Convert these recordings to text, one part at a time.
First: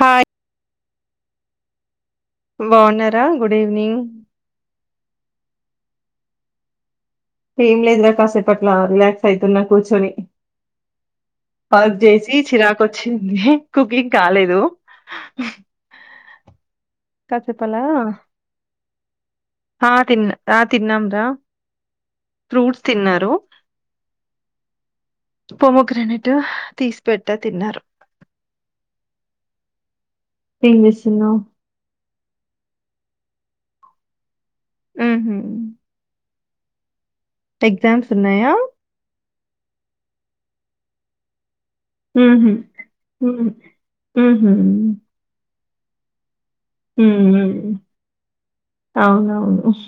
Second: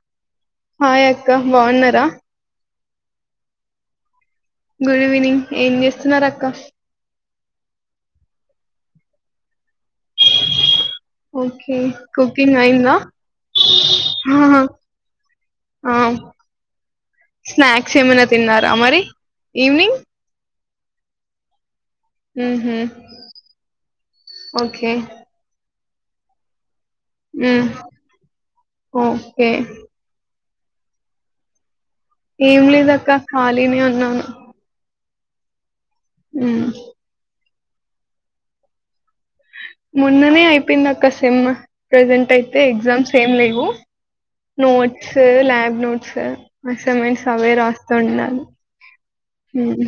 Hi hi అక్క బావున్నారా? బావున్నారా గుడ్ ఈవనింగ్ గుడ్ ఈవెనింగ్ ఏం చేస్తున్నారు అక్క? ఏం లేదురా కాసేపుట్లా రిలాక్స్ అయితున్నా కూర్చొని ఓకే వర్క్ చేసి కుకింగ్ అయింద చిరాకొచ్చింది కుకింగ్ హ్హా కాలేదు ఆ కాసేపలా స్నాక్స్ ఏమైనా తిన్నారా మరి ఆ ఈవినింగ్ తిన్న ఆ తిన్నాంరా మ్హూ. ఫ్రూట్స్ తిన్నారు ఓకే పూవ్వు క్రెనిట్ తీస్ మ్ ఓకే ఎం చేస్సున్నావ్? ఏం లేద అక్క ఖాళీనే ఉన్నాను. ఉహ్ ఆ ఎగ్జామ్స్ ఉన్నాయా? మోన్ననే అయిపోయింది అక్క సిమ్ ప్రజెంట్ ఊహూ అయితే ఎగ్జామ్స్ ఏం ఊహూ లేవు ఊహూ నోట్స్, ల్యాబ్ నోట్స్ అసిన్మెంట్స్ ఊహూ అవే రాస్తూన్న అవునవును ఉహ్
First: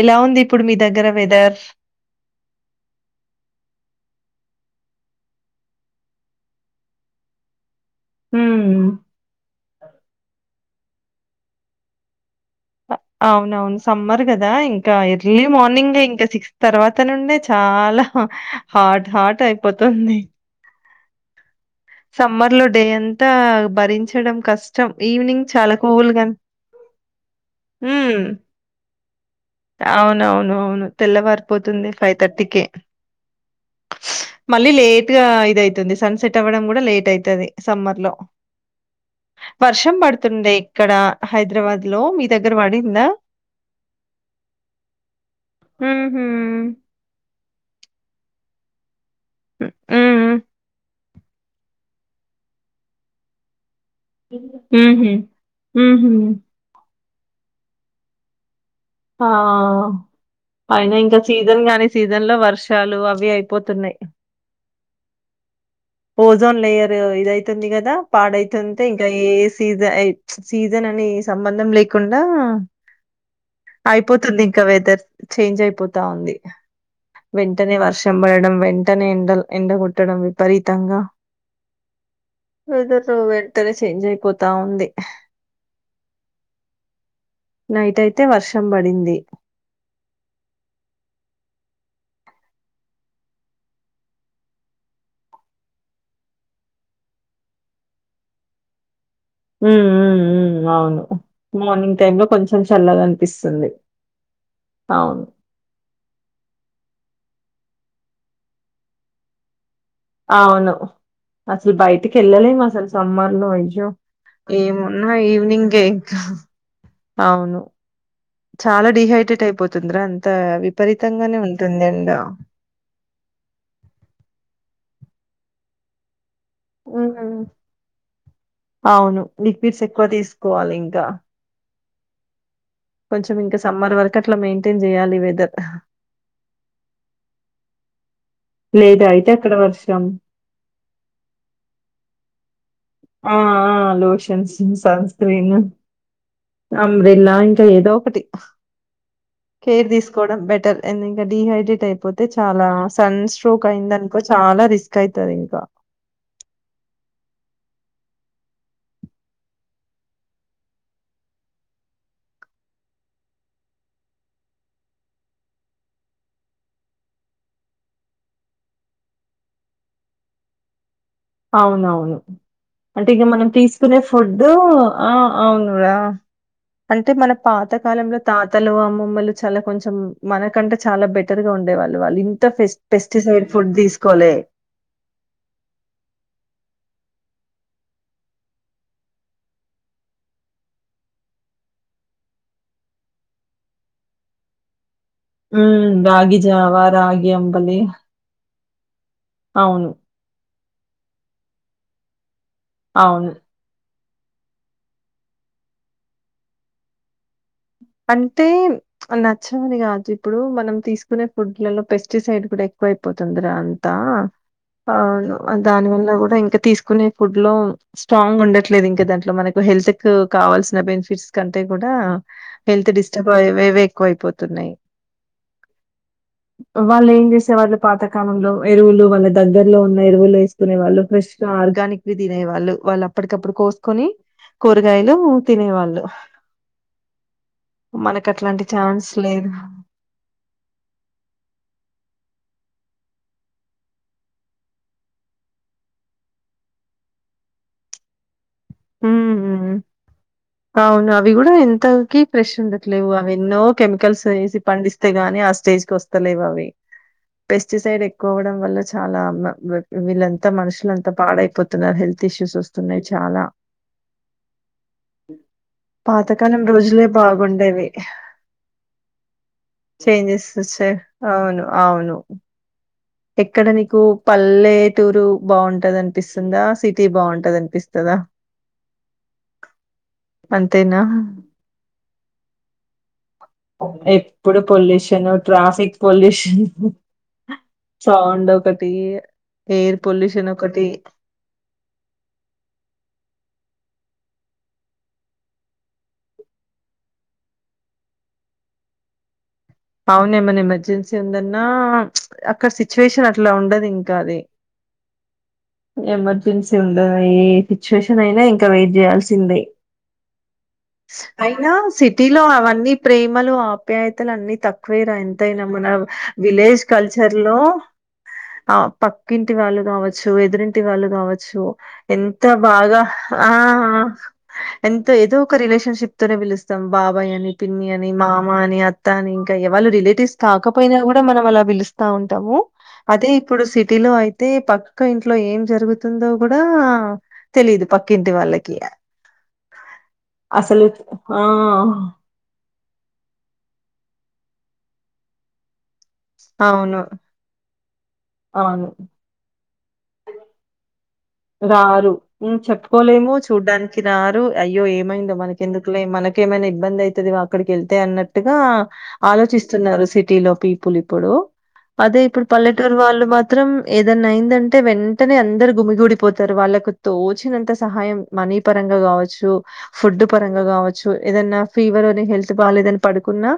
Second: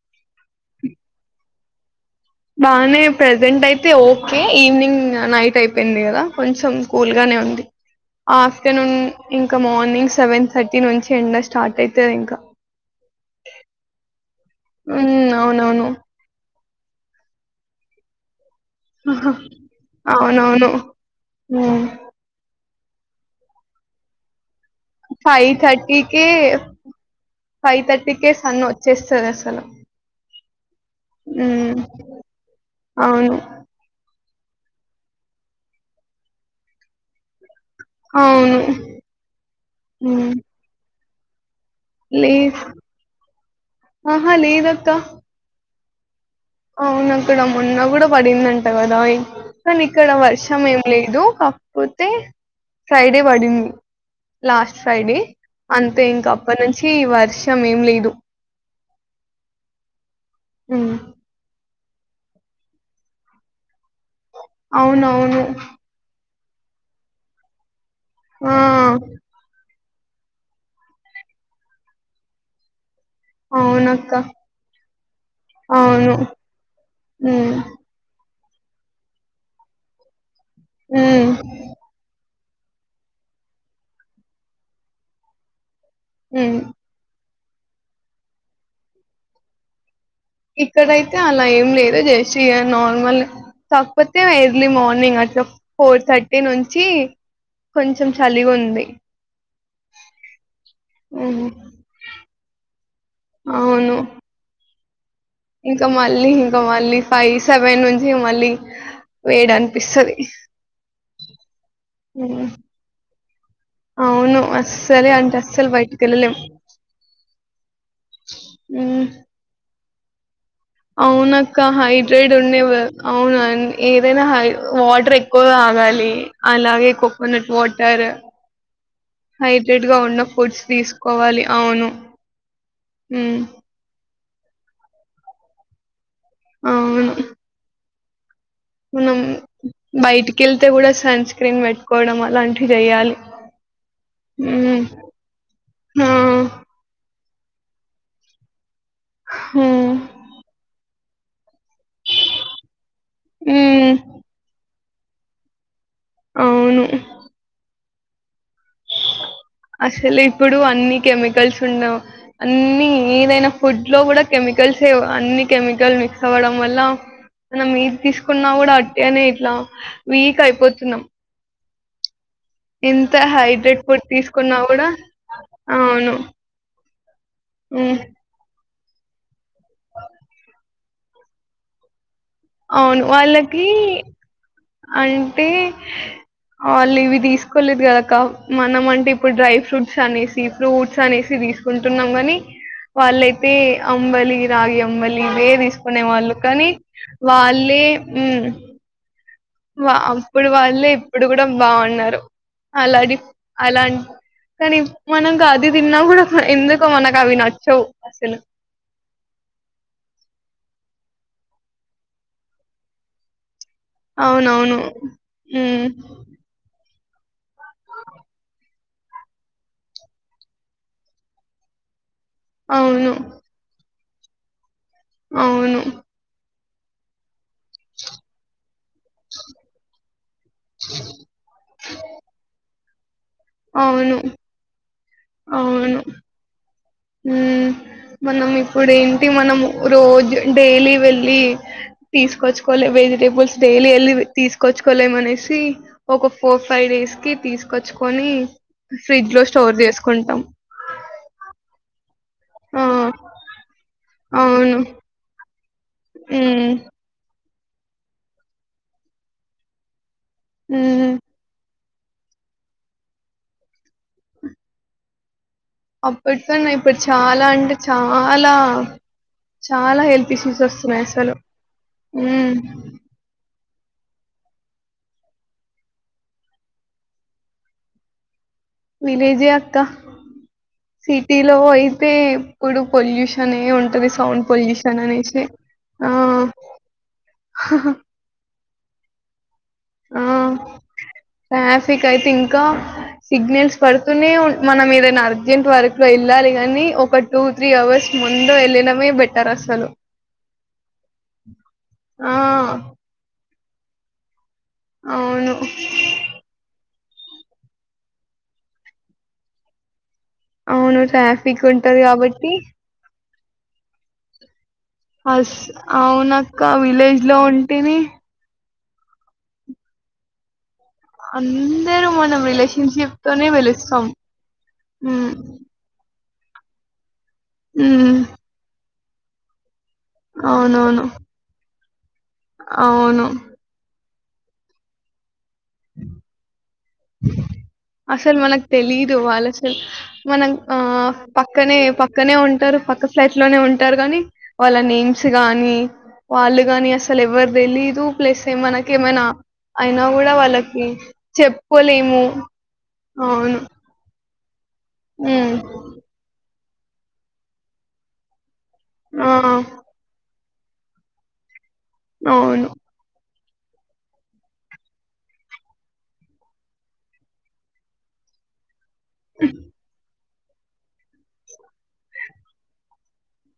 ఎలా ఉంది ఇప్పుడు మీ దగ్గర వెదర్స్? బానే ప్రజెంట్ అయితే ఓకే, ఈవినింగ్ నైట్ అయిపోయింది కదా కొంచెం కూల్ గా నే ఉంది మ్మ్ ఆఫ్టర్నూన్ ఇంకా మార్నింగ్ సెవెన్ థర్టీ నుంచి ఎండ స్టార్ట్ అయితది ఇంకా. అవునవును సమ్మర్ కదా ఇంకా ఉమ్ ఎర్లీ అవునవును మార్నింగ్ ఇంకా సిక్స్ తర్వాత నుండే చాలా హాట్ హాట్ అయిపోతుంది అవునవును ఉమ్ సమ్మర్ లో డే అంతా భరించడం కాస్ ఫైవ్ థర్టీకే ఫైవ్ హ్మ్. థర్టీకే సన్ వచ్చేస్తది అసలు అవునవును అవును ఉమ్ తెల్లవారిపోతుంది ఫైవ్ థర్టీకే అవును మళ్ళీ లేట్ గా ఇద అయితుంది సన్ సెట్ అవ్వడం కూడా లేట్ అయితది సమ్మర్ లో అవును వర్షం ఉమ్ పడుతుండే ఇక్కడ హైద రాబాద్ లో మీ దగ్గర పడిందా హా లేదక్క ఉమ్ అవున అక్కడ మొన్న కూడా పడిందంట కదా ఎ హ్మ్. కానీ ఇక్కడ హ్మ్. వర్షం ఏం లే దు కాకపోతే ఫ్రైడే పడింది లాస్ట్ హుహు. ఫ్రైడే అంతే హుహు. ఇంక అప్పటి నుంచి వర్షం ఏం లేదు ఆ ఉమ్ అయిన ఇంకా సీజన్ గాని సీజన్ లో వర్షాలు అవి అయిపోతున్నాయి అవునవును ఓజోన్ లేయర్ ఇదైతుంది కదా ఆ పాడైతుంటే ఇంకా ఏ సీజ జ అయి సీజన్ అని సంబంధం లేకుండా అవునక్క అయిపోతుంది ఇంకా వెదర్ చేంజ్ అయిపోతా అవును ఉంది ఉమ్ వెంటనే వర్షం పడడం వెంటనే ఎండల్ ఎండగొట్టడం విపరీతంగా ఉమ్ వెదరు వెంటనే చేంజ్ అయిపోతా ఉంది ఉ నైట్ అయితే వర్షం పడింది ఇక్కడైతే అలా ఏం లేదు జస్ట్ ఇక నార్మల్ కాకపోతే ఎర్లీ మార్నింగ్ అట్లా ఫోర్ థర్టీ నుంచి కొంచెం చలిగుంది ఉ ఉ ఊ అవును ఉమ్ మార్నింగ్ టైమ్ లో కొంచెం చల్లదనిపిస్తుంది అవును అవును ఇంకా మళ్ళీ ఇంకా మళ్ళీ ఫైవ్ సెవెన్ నుంచి మళ్ళీ వేయడాను ఇస్తది అవును అసలు బయటికి వెళ్ళలేము అసలు సమ్మర్లో అయ్యో అవును. ఏమున్నా ఈవినింగ్ ఏ ఇంకా ఆం అవును చాలా డిహైడ్రేట్ అయిపోతుందిరా అంత అవున విపరీతంగానే అక్క ఉంటుంది ఎండ హైడ్రేడ్ ఉండేవి అవున ఆన్ ఏదైనా హై వాటర్ ఎ ఎక్కువ తగాలి అలాగే ఉమ్ కోకోనట్ వాటర్ అవును హైట్ లిక్విడ్స్ రేట్ గా ఎక్కువ ఉన్న ఫుడ్స్ తీసుకోవాలి ఇంకా తీసుకోవాలి అవును కొంచెం హ్మ్. ఇంకా సమ్మర్ వరకు అట్లా మెయింటెన్ చేయాలి వెదర్ అవును లేదా మనం అయితే అక్కడ వర్షం బయటికి వెళ్తే కూడా సన్ స్క్రీన్ పెట్టుకోవడం అలాంటి ఆ ఆ లోషన్స్ హ్మ్. సన్స్క్రీన్ ఆ! అంబ్రిల్లా అంటే ఇందో ఒకటి కేర్ హ్మ్. తీసుకోవడం బెటర్ అండ్ ఇంకా డీహైడ్రేట్ ట్ అయిపోతే చాలా సన్ స్ట్రోక్ అయింద హ్మ్. అనుకో చాలా రిస్క్ అయితారు ఇంకా అవును ఏ అసలు ఇప్పుడు అన్ని కెమికల్స్ ఉండవు అన్ని ఏదైనా ఫుడ్ లో కూడా కెమి కల్ సే అన్ని కెమికల్ మిక్స్ అవ్వడం వల్ల మనం మీది తీసుకున్నా కూడా అట్టనే ఇట్లా వీక్ అయిపోతున్నాం అవునవును అంటే ఎంత ఇక మనం హైడ్రేట్ తీసుకునే ఫుడ్ ఫుడ్డు తీసుకున్నా కూడా ఆ అవునురా అవును అంటే మన పాత ఉమ్ కాలంలో తాత్ త్తలు అమ్మమ్మలు చాలా కొంచెం మనకంటే చాలా బెటర్ గా ఉండేవాళ్ళు వాళ్ళు ఇన్ అవును వాళ్ళకి అంటే ఆల్ ఇవి తీసుకోలేదు కదక్క మనం అంటే ఇప్పుడు డ్రై ఫ్రూట్స్ అనేసి ఫ్రూట్స్ అనేసి తీసుకుంటున్నామని వాళ్ళయితే అంబలి రాగి ఆవ్ అంబలి ఇవే హ్మ్. తీసుకునే వాళ్ళు రాగి కానీ జావా, రాగి అంబలి. వాళ్ళే మ్మ్ అవును. వా అప్పుడు వాళ్ ళ్ళే ఇప్పుడు కూడా బాగున్నారు అలాగే అవును. అలాంట్ కానీ మనం గ అది తిన్నా కూడా ఎందుకు మనకు అవి నచ్ అంటే నచ్చంది కాదు ఇప్పుడు మనం తీసుకున్ కునే ఫుడ్లలో పెస్టిసైడ్ కూడా ఎక్కువ అయిపోతుందిరాన్ అవునవును ఆ దాని మ్మ్ వల్ల కూడా ఇంకా తీసుకునే ఫుడ్ లో స్ట్రాంగ్ ఉండట్లే లేదు ఇంకా దాంట్లో మనకు హెల్త్ కు కావాల్సిన బెనిఫిట్స్ కంటే కూడా హెల్త్ అవును డిస్టర్బ్ అవేవే ఎక్కువ అయిపోతున్నాయి అవును వాళ్ళు ఏంచేసే వాళ్ళు పాతకాలంలో ఎరువులు వాళ్ళ దగ్గరలో ఉన్న ఎరువులు వేసుకునే వాళ్ళు ఫ్రెష్ గా ఆర్గానిక్ వి తినే వాళ్ళు వాళ్ళ అప్పటికప్పుడు కోసుకొని అవును కూరగాయలు తినేవాళ్ళు మ్మ్ మనం మనకట్లాంటి ఇప్పుడు ఛాన్స్ ఏంటి లేదు. మనం రోజు డైలీ వెళ్లిి తీసుకొచ్ కొల్ వెజిటేబుల్స్ డైలీ వెళ్ళి తీసుకొచ్చుకోలేమ అనేసి ఒక ఫోర్ ఫైవ్ డేస్ కి తీస్ సుకొచ్చుకొని ఫ్రిడ్జ్ హ్మ్. లో హ్మ్. స్టోర్ చేసుకుంటాం అంతకి ఫ్రెష్ ఆ ఉండట్లేవు అవి ఎన్నో కెమికల్స్ వేసి అవును పండిస్తే గాని అస్ వస్తలే అవి హ్మ్ పెస్టిసైడ్ ఎక్కువ అవడం వల్ల చాలా వి విలన్ అంత మనుషులు అంతా హ్మ్ పాడైపోతున్నారు హెల్త్ ఇష్యూస్ వస్తున్నాయి చాలా మ్మ్ పాతకాలం అప్పటికన్నా ఇప్పుడు రోజులే చాలా అంటే బాగుండేవి చాలా చాలా హెల్త్ చేంజెస్ ఇష్యూస్ వచ్చాయి వస్తున్నాయి అసలు అవును అవును హ్మ్ ఎక్కడ నీకు పల్లె టూరు బాగుంటది అనిపిస్తుందా సిటీ బాగుంటది అనిపిస్తదా విలేజే అక్క అంతేనా? సిటీ లో అయితే ఎప్పుడు పొల్యూషనే ఉంటది సౌండ్ పొల్యూషననే ట్రాఫక్ పొల్యూషన్ హా చావండి ఒకటి ఎయిర్ ఆ పొల్యూషన్ ఒకటి. ట్రాఫిక్ అయితే ఇంకా సిగ్నల్స్ పడుత్ కునే మనం ఏదైనా అర్జెంట్ వర్క్ వెళ్ళాలి కానీ ఒక టూ త్రీ అవర్స్ ముందు వెళ్ళిడమే నే బెటర్ అస్ అవును ఏమన్నా ఎమర్జెన్సీ ఉందన్నా ఆ అక్కడ సిచ్యువేషన్ అట్లా ఉండదు ఇంకా అది అవును ఎమర్జెన్సీ ఉంది ఆ ఏ సిచ్యుయేషన్ అయినా ఇంకా వెయిట్ చేయాల్సిందే అవును ట్రాఫిక్ అయినా ఉంటది సిటీలో కాబట్టి అవన్నీ ప్రేమలు ఆప్యాయతలు అన్ని తక్కు తక్కువేరా అస్ ఎంతయినా మన అవునక్క విలేజ్ కల్చర్ లో ఉంటేనే ఆ పక్కింటి వాళ్ళు కావచ్చు ఎదురింటి టి వాళ్ళు కావచ్చు అందరూ మనం ఎంత బాగా రిలేషన్షిప్ తోనే ఆ ఆ వెలుస్తాం ఎంతో ఉమ్ ఏదో ఒక రిలేషన్షిప్ తోనే పిలుస్తాం బాబాయ్ అని పిన్ని అని ఉమ్ మామ అని అత్తా అని వాళ్ళు రిలేటివ్స్ కాకపోయినా అవునవును కూడా మనం అలా పిలుస్తా ఉంటాము అదే అవును ఇప్పుడు సిటీలో అయిత్ అయితే పక్క ఇంట్లో ఏం జరుగుతుందో కూడా తెలీదు పక్కింటి అసలు మనకు వాళ్ళకి తెలీదు వాళ్ళు అసలు మనం ఆ అసలు ఆ పక్కనే పక్కనే ఉంటారు పక్క స్లైట్ లోనే ఉంటారు గాని ని వాళ్ళ నేమ్స్ కానీ వాళ్ళు గాని అవును అసలు ఎవరు తెలిద్ ప్లస్ అవును మనకి ఏమయినా కూడా వాళ్ళకి చెప్ రారు మ్మ్ చెప్పుకోలేము చూడ్డానికి రారు అయ్యో ఏమైందో హ్మ్. మనకెందుకులే మనకేమైనా ఇబ్బంది అయితది అక్కడికి వెళ్తే అన్నట్టు ఆ! ఆలోచిస్తున్నారు. సిటీ లో పీపుల్ ఇప్పుడు అదే ఇప్పుడు అవును. పల్లెటూరు వాళ్ళు మాత్రం ఏదన్నా అయిందంటే వెంటనే అందరు గుమిగుడి. వాళ్ళ తోచినంత సాయం మనీ పరంగా కావచ్చు ఫుడ్ పరంగా కావచ్చు ఏదనా ఫీవర్ అనే హెల్త్ బాలేదని పడుకున్నా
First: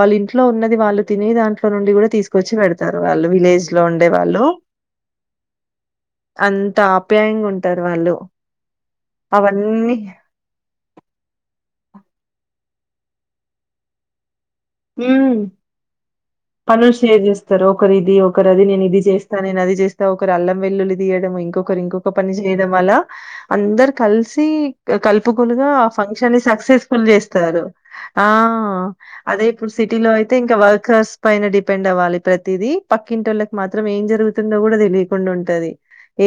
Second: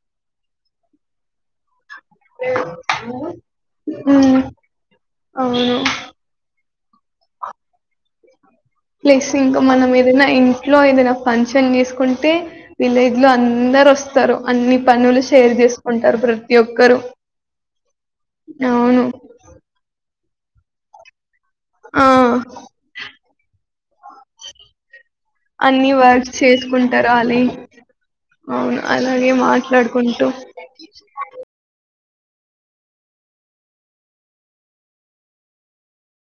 వాళ్ళు ఇంట్లో ఉన్నది వాళ్ళు తిన దినేతనట్లో నుండి కూడా తీసుకొచ్చి పెడతారు వాళ్ళు విలేజ్ లో ఉండే హ్మ్. వాళ్ళు అవును. ఆన్ త ఆప్యాయంగా ఉంటరు వాళ్ళు ప్లస్ ఇంకా మనం అవన్నీ ఏదైనా ఇంట్లో ఏదైనా ఫంక్షన్ చేసుకు కుంటే విలేజ్ లో అందరు వస్తారు. పనులు ఒక్కరు. షేర్ చేస్తారు ఒకరు ఇది ఒకరు అది నేను ఇది అవును. చేస్తాను. నేను అది చేస్తా ఒక అల్లం వెల్లులి తీయడం ఇంకా ఇంకొకరు ఇంకొక పని ఆ! చేయడం వల్ల అందరు కలిసి కలుపుకోలుగా ఆ అన్ని వర్క్స్ ఫంక్షన్ సక్సెస్ఫుల్ చేసుకుంటారు అలే చేస్తారు ఆ అవును అలాగే అదే ఇప్పుడు సిటీలో మాట్లాడుకుంటూ అయితే ఇంకా వర్కర్స్ పైన డిపెండ్ అవ్వాలి. ప్రతిదీ పక్కింటిళ్ళకి మాత్రం ఏం జరుగుతుందో కూడా తెలియకుండా ఉంటది.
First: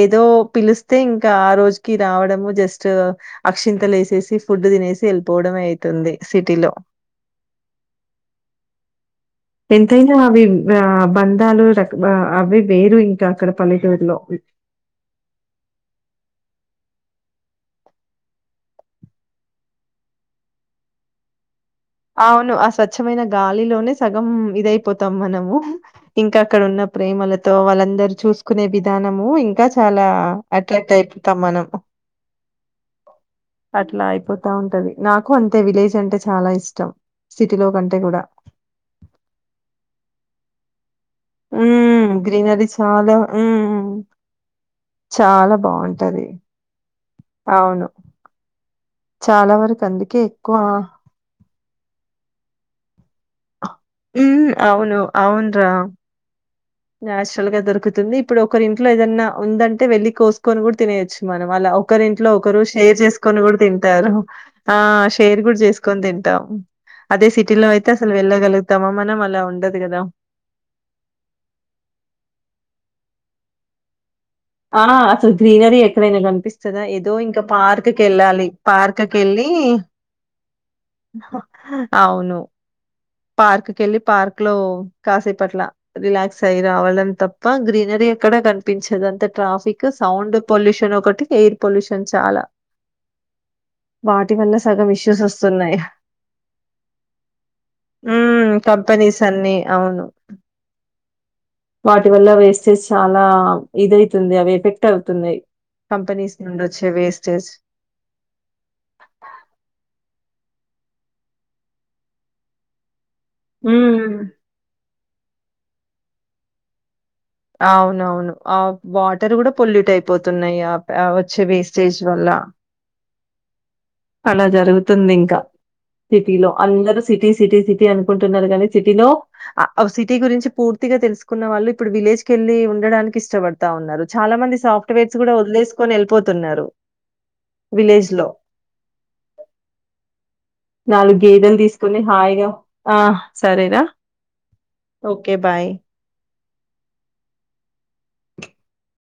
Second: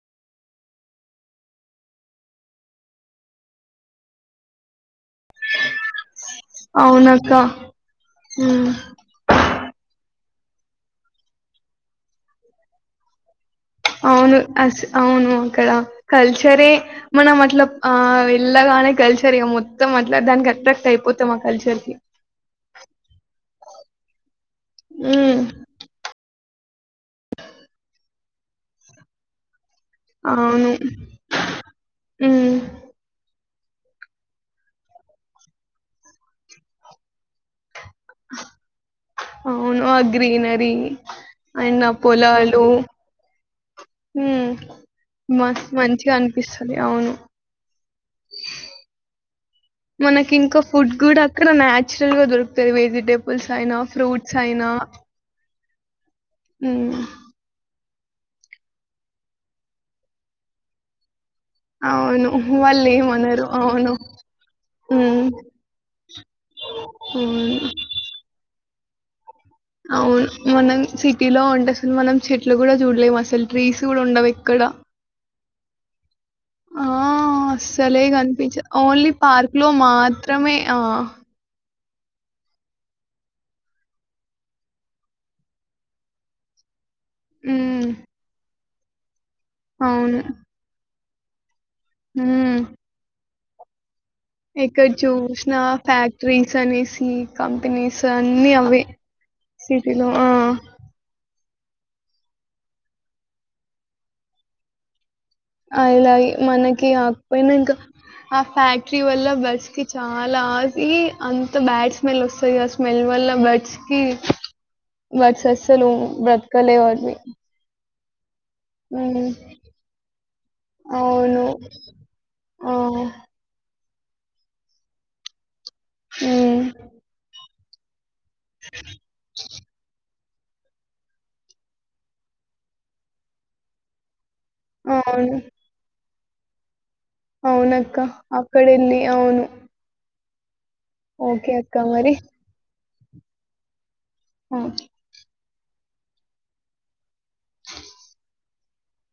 ఏదో పిలిస్తే ఇంకా ఆ రోజుకి రావడము జస్ట్ అక్షింతలు వేసేసి ఫుడ్ తినేసి వేళ్ళిపోవడం అయితుంది. సిటీలో ఊ ఎంతైనా అవి ఆ బంధాలు రక అవి వేరు ఇంకా అక్కడ పల్లెటూరులో. అవును అస్ అవును అక్కడ కల్చరే మనం అట్ల ఆ వెళ్లగానే కల్చర్ ఇక మొత్తం అట్లా దానికి అట్రాక్ట్ అయిపోతే మా కల్చర్ కి అవును ఆ స్వచ్ఛమైన గాలిలోనే సగం ఇదయిపోతాం ఉమ్ మనము ఇంకా ఇక్కడ ఉన్న ప్రేమలతో వాళ్ళందరుూ చూసుకునే విధానము ఇంకా చాలా అవును అట్రాక్ట్ అయిపోతాం మనం ఉమ్ అట్లా అయిపోతా ఉంటది. నాకు అంతే విలేజ్ అంటే చాలా ఇష్టం సిటీలో కంటే. కూడా. అవును గ్రీనరీ ఉ అండ్ గ్రీనరి చాలా ఊ హ మ మంచిగా బావుంటది. అనిపిస్తది అవును అవును చాలా వరకు అందుకే మనకి ఎక్కువ ఇంకా ఫుడ్ కూడా అక్కడ నాచురల్ గా దొరుకుతంది వెజిటేబుల్స్ అయినా ఉ ఫ్రూట్స్ అయినా అవును అవునురా హ్మ్. నాచురల్ గా దొరుకుతుంది. ఇప్పుడు ఒకరి ఇంట్లో ఏదన్నా ఉందంటే వెళ్లి కోసుకొని కూడా తినేయొచ్చు మనం అలా ఒకరి అవును. ఇంట్లో ఒకరు షేర్ చేసుకొని వాళ్ళేమనరు. కూడా అవును. తింటారు. ఆ హ్మ్. షేర్ కూడా చేసుకొని తింటారు. అదే సిటీలో అవును. అయితే అసలు వెళ్లగలుగుతామా మనం అ అవును మనం సిటీలో ఉంటే అసలు మనం చెట్లు కూడా చూడలేము అసలు ట్రీస్ కూడా ఉండ వక్ ఆ అసలు గ్రీనరీ ఎక్కడైనా కనిపిస్తుందా ఆ! ఏదో ఇంకా పార్క్కి అస్సలే వెళ్ళాలి గనిపించదు. ఓన్లీ పార్క్కి వెళ్ళి పార్క్‌లో మాత్రమే ఆ! అవును పార్క్ కెళ్ళి పార్క్ లో కాసేపట్ల రిలాక్స్ అయి రావాలని తప్ప హ్మ్. గ్రీనరీ ఎక్కడ కనిపించదు అంత ట్రాఫిక్ అవును. సౌండ్ పొల్యూషన్ ఒకటి ఎయిర్ పొల్యూషన్ చాలా వాటి వల్ల సగం ఇక్కడ ఇష్యూస్ చూసిన వస్తున్నాయి. ఫ్యాక్టరీస్ అనేసి కంపెనీస్ అన్నీ హ్మ్. అవి కంపెనీస్ అన్నీ అవును. సీటీలో ఆ వాటి వల్ల వేస్తే చాలా ఇదైతుంది అవి ఎఫెక్ట్ అవు ఆ ఇలా ఈ మనకి వేస్టేజ్. ఆగిపోయినా ఇంకా ఆ ఫ్యాక్టరీ వల్ల బస్ కి చా అలా ఆగి అంత బ్యాడ్ స్మెల్ వస్తాయి ఆ స్మెల్ వల్ల బర్డ్స్ కి హ్మ్. బర్డ్స్ అస్సలు బ్రతకలేవవి అవునవును. ఆ వాటర్ కూడా పొల్యూట్ అయిపోతున్నాయి ఆ ఆ వచ్చే అవును. వేస్టేజ్ వల్ల ఆ! అలా జరుగుతుంది ఇంకా సిటీలో హ్మ్. అందరు సిటీ సిటీ సిటీ అని ఉంటున్నారు కానీ సిటీలో సిటీ గురించి పూర్తిగా తెలుసుకున్న వాళ్ళు ఇప్పుడు విలేజ్ కెళ్ళి ఉండడానికి ఇష్టపడతా ఉన్నారు చాలా మంది సాఫ్ట్వేర్స్ కూడా అవును. వదిలేసుకొని వెళ్ళిపోతున్నారు అవునక్క అక్కడెళ్లి అవును నాలుగు ఓకే గేదెలు అక్క తీసుకుని మరి. హాయిగా ఆ సరేరా ఆ! Okay bye [inaudible]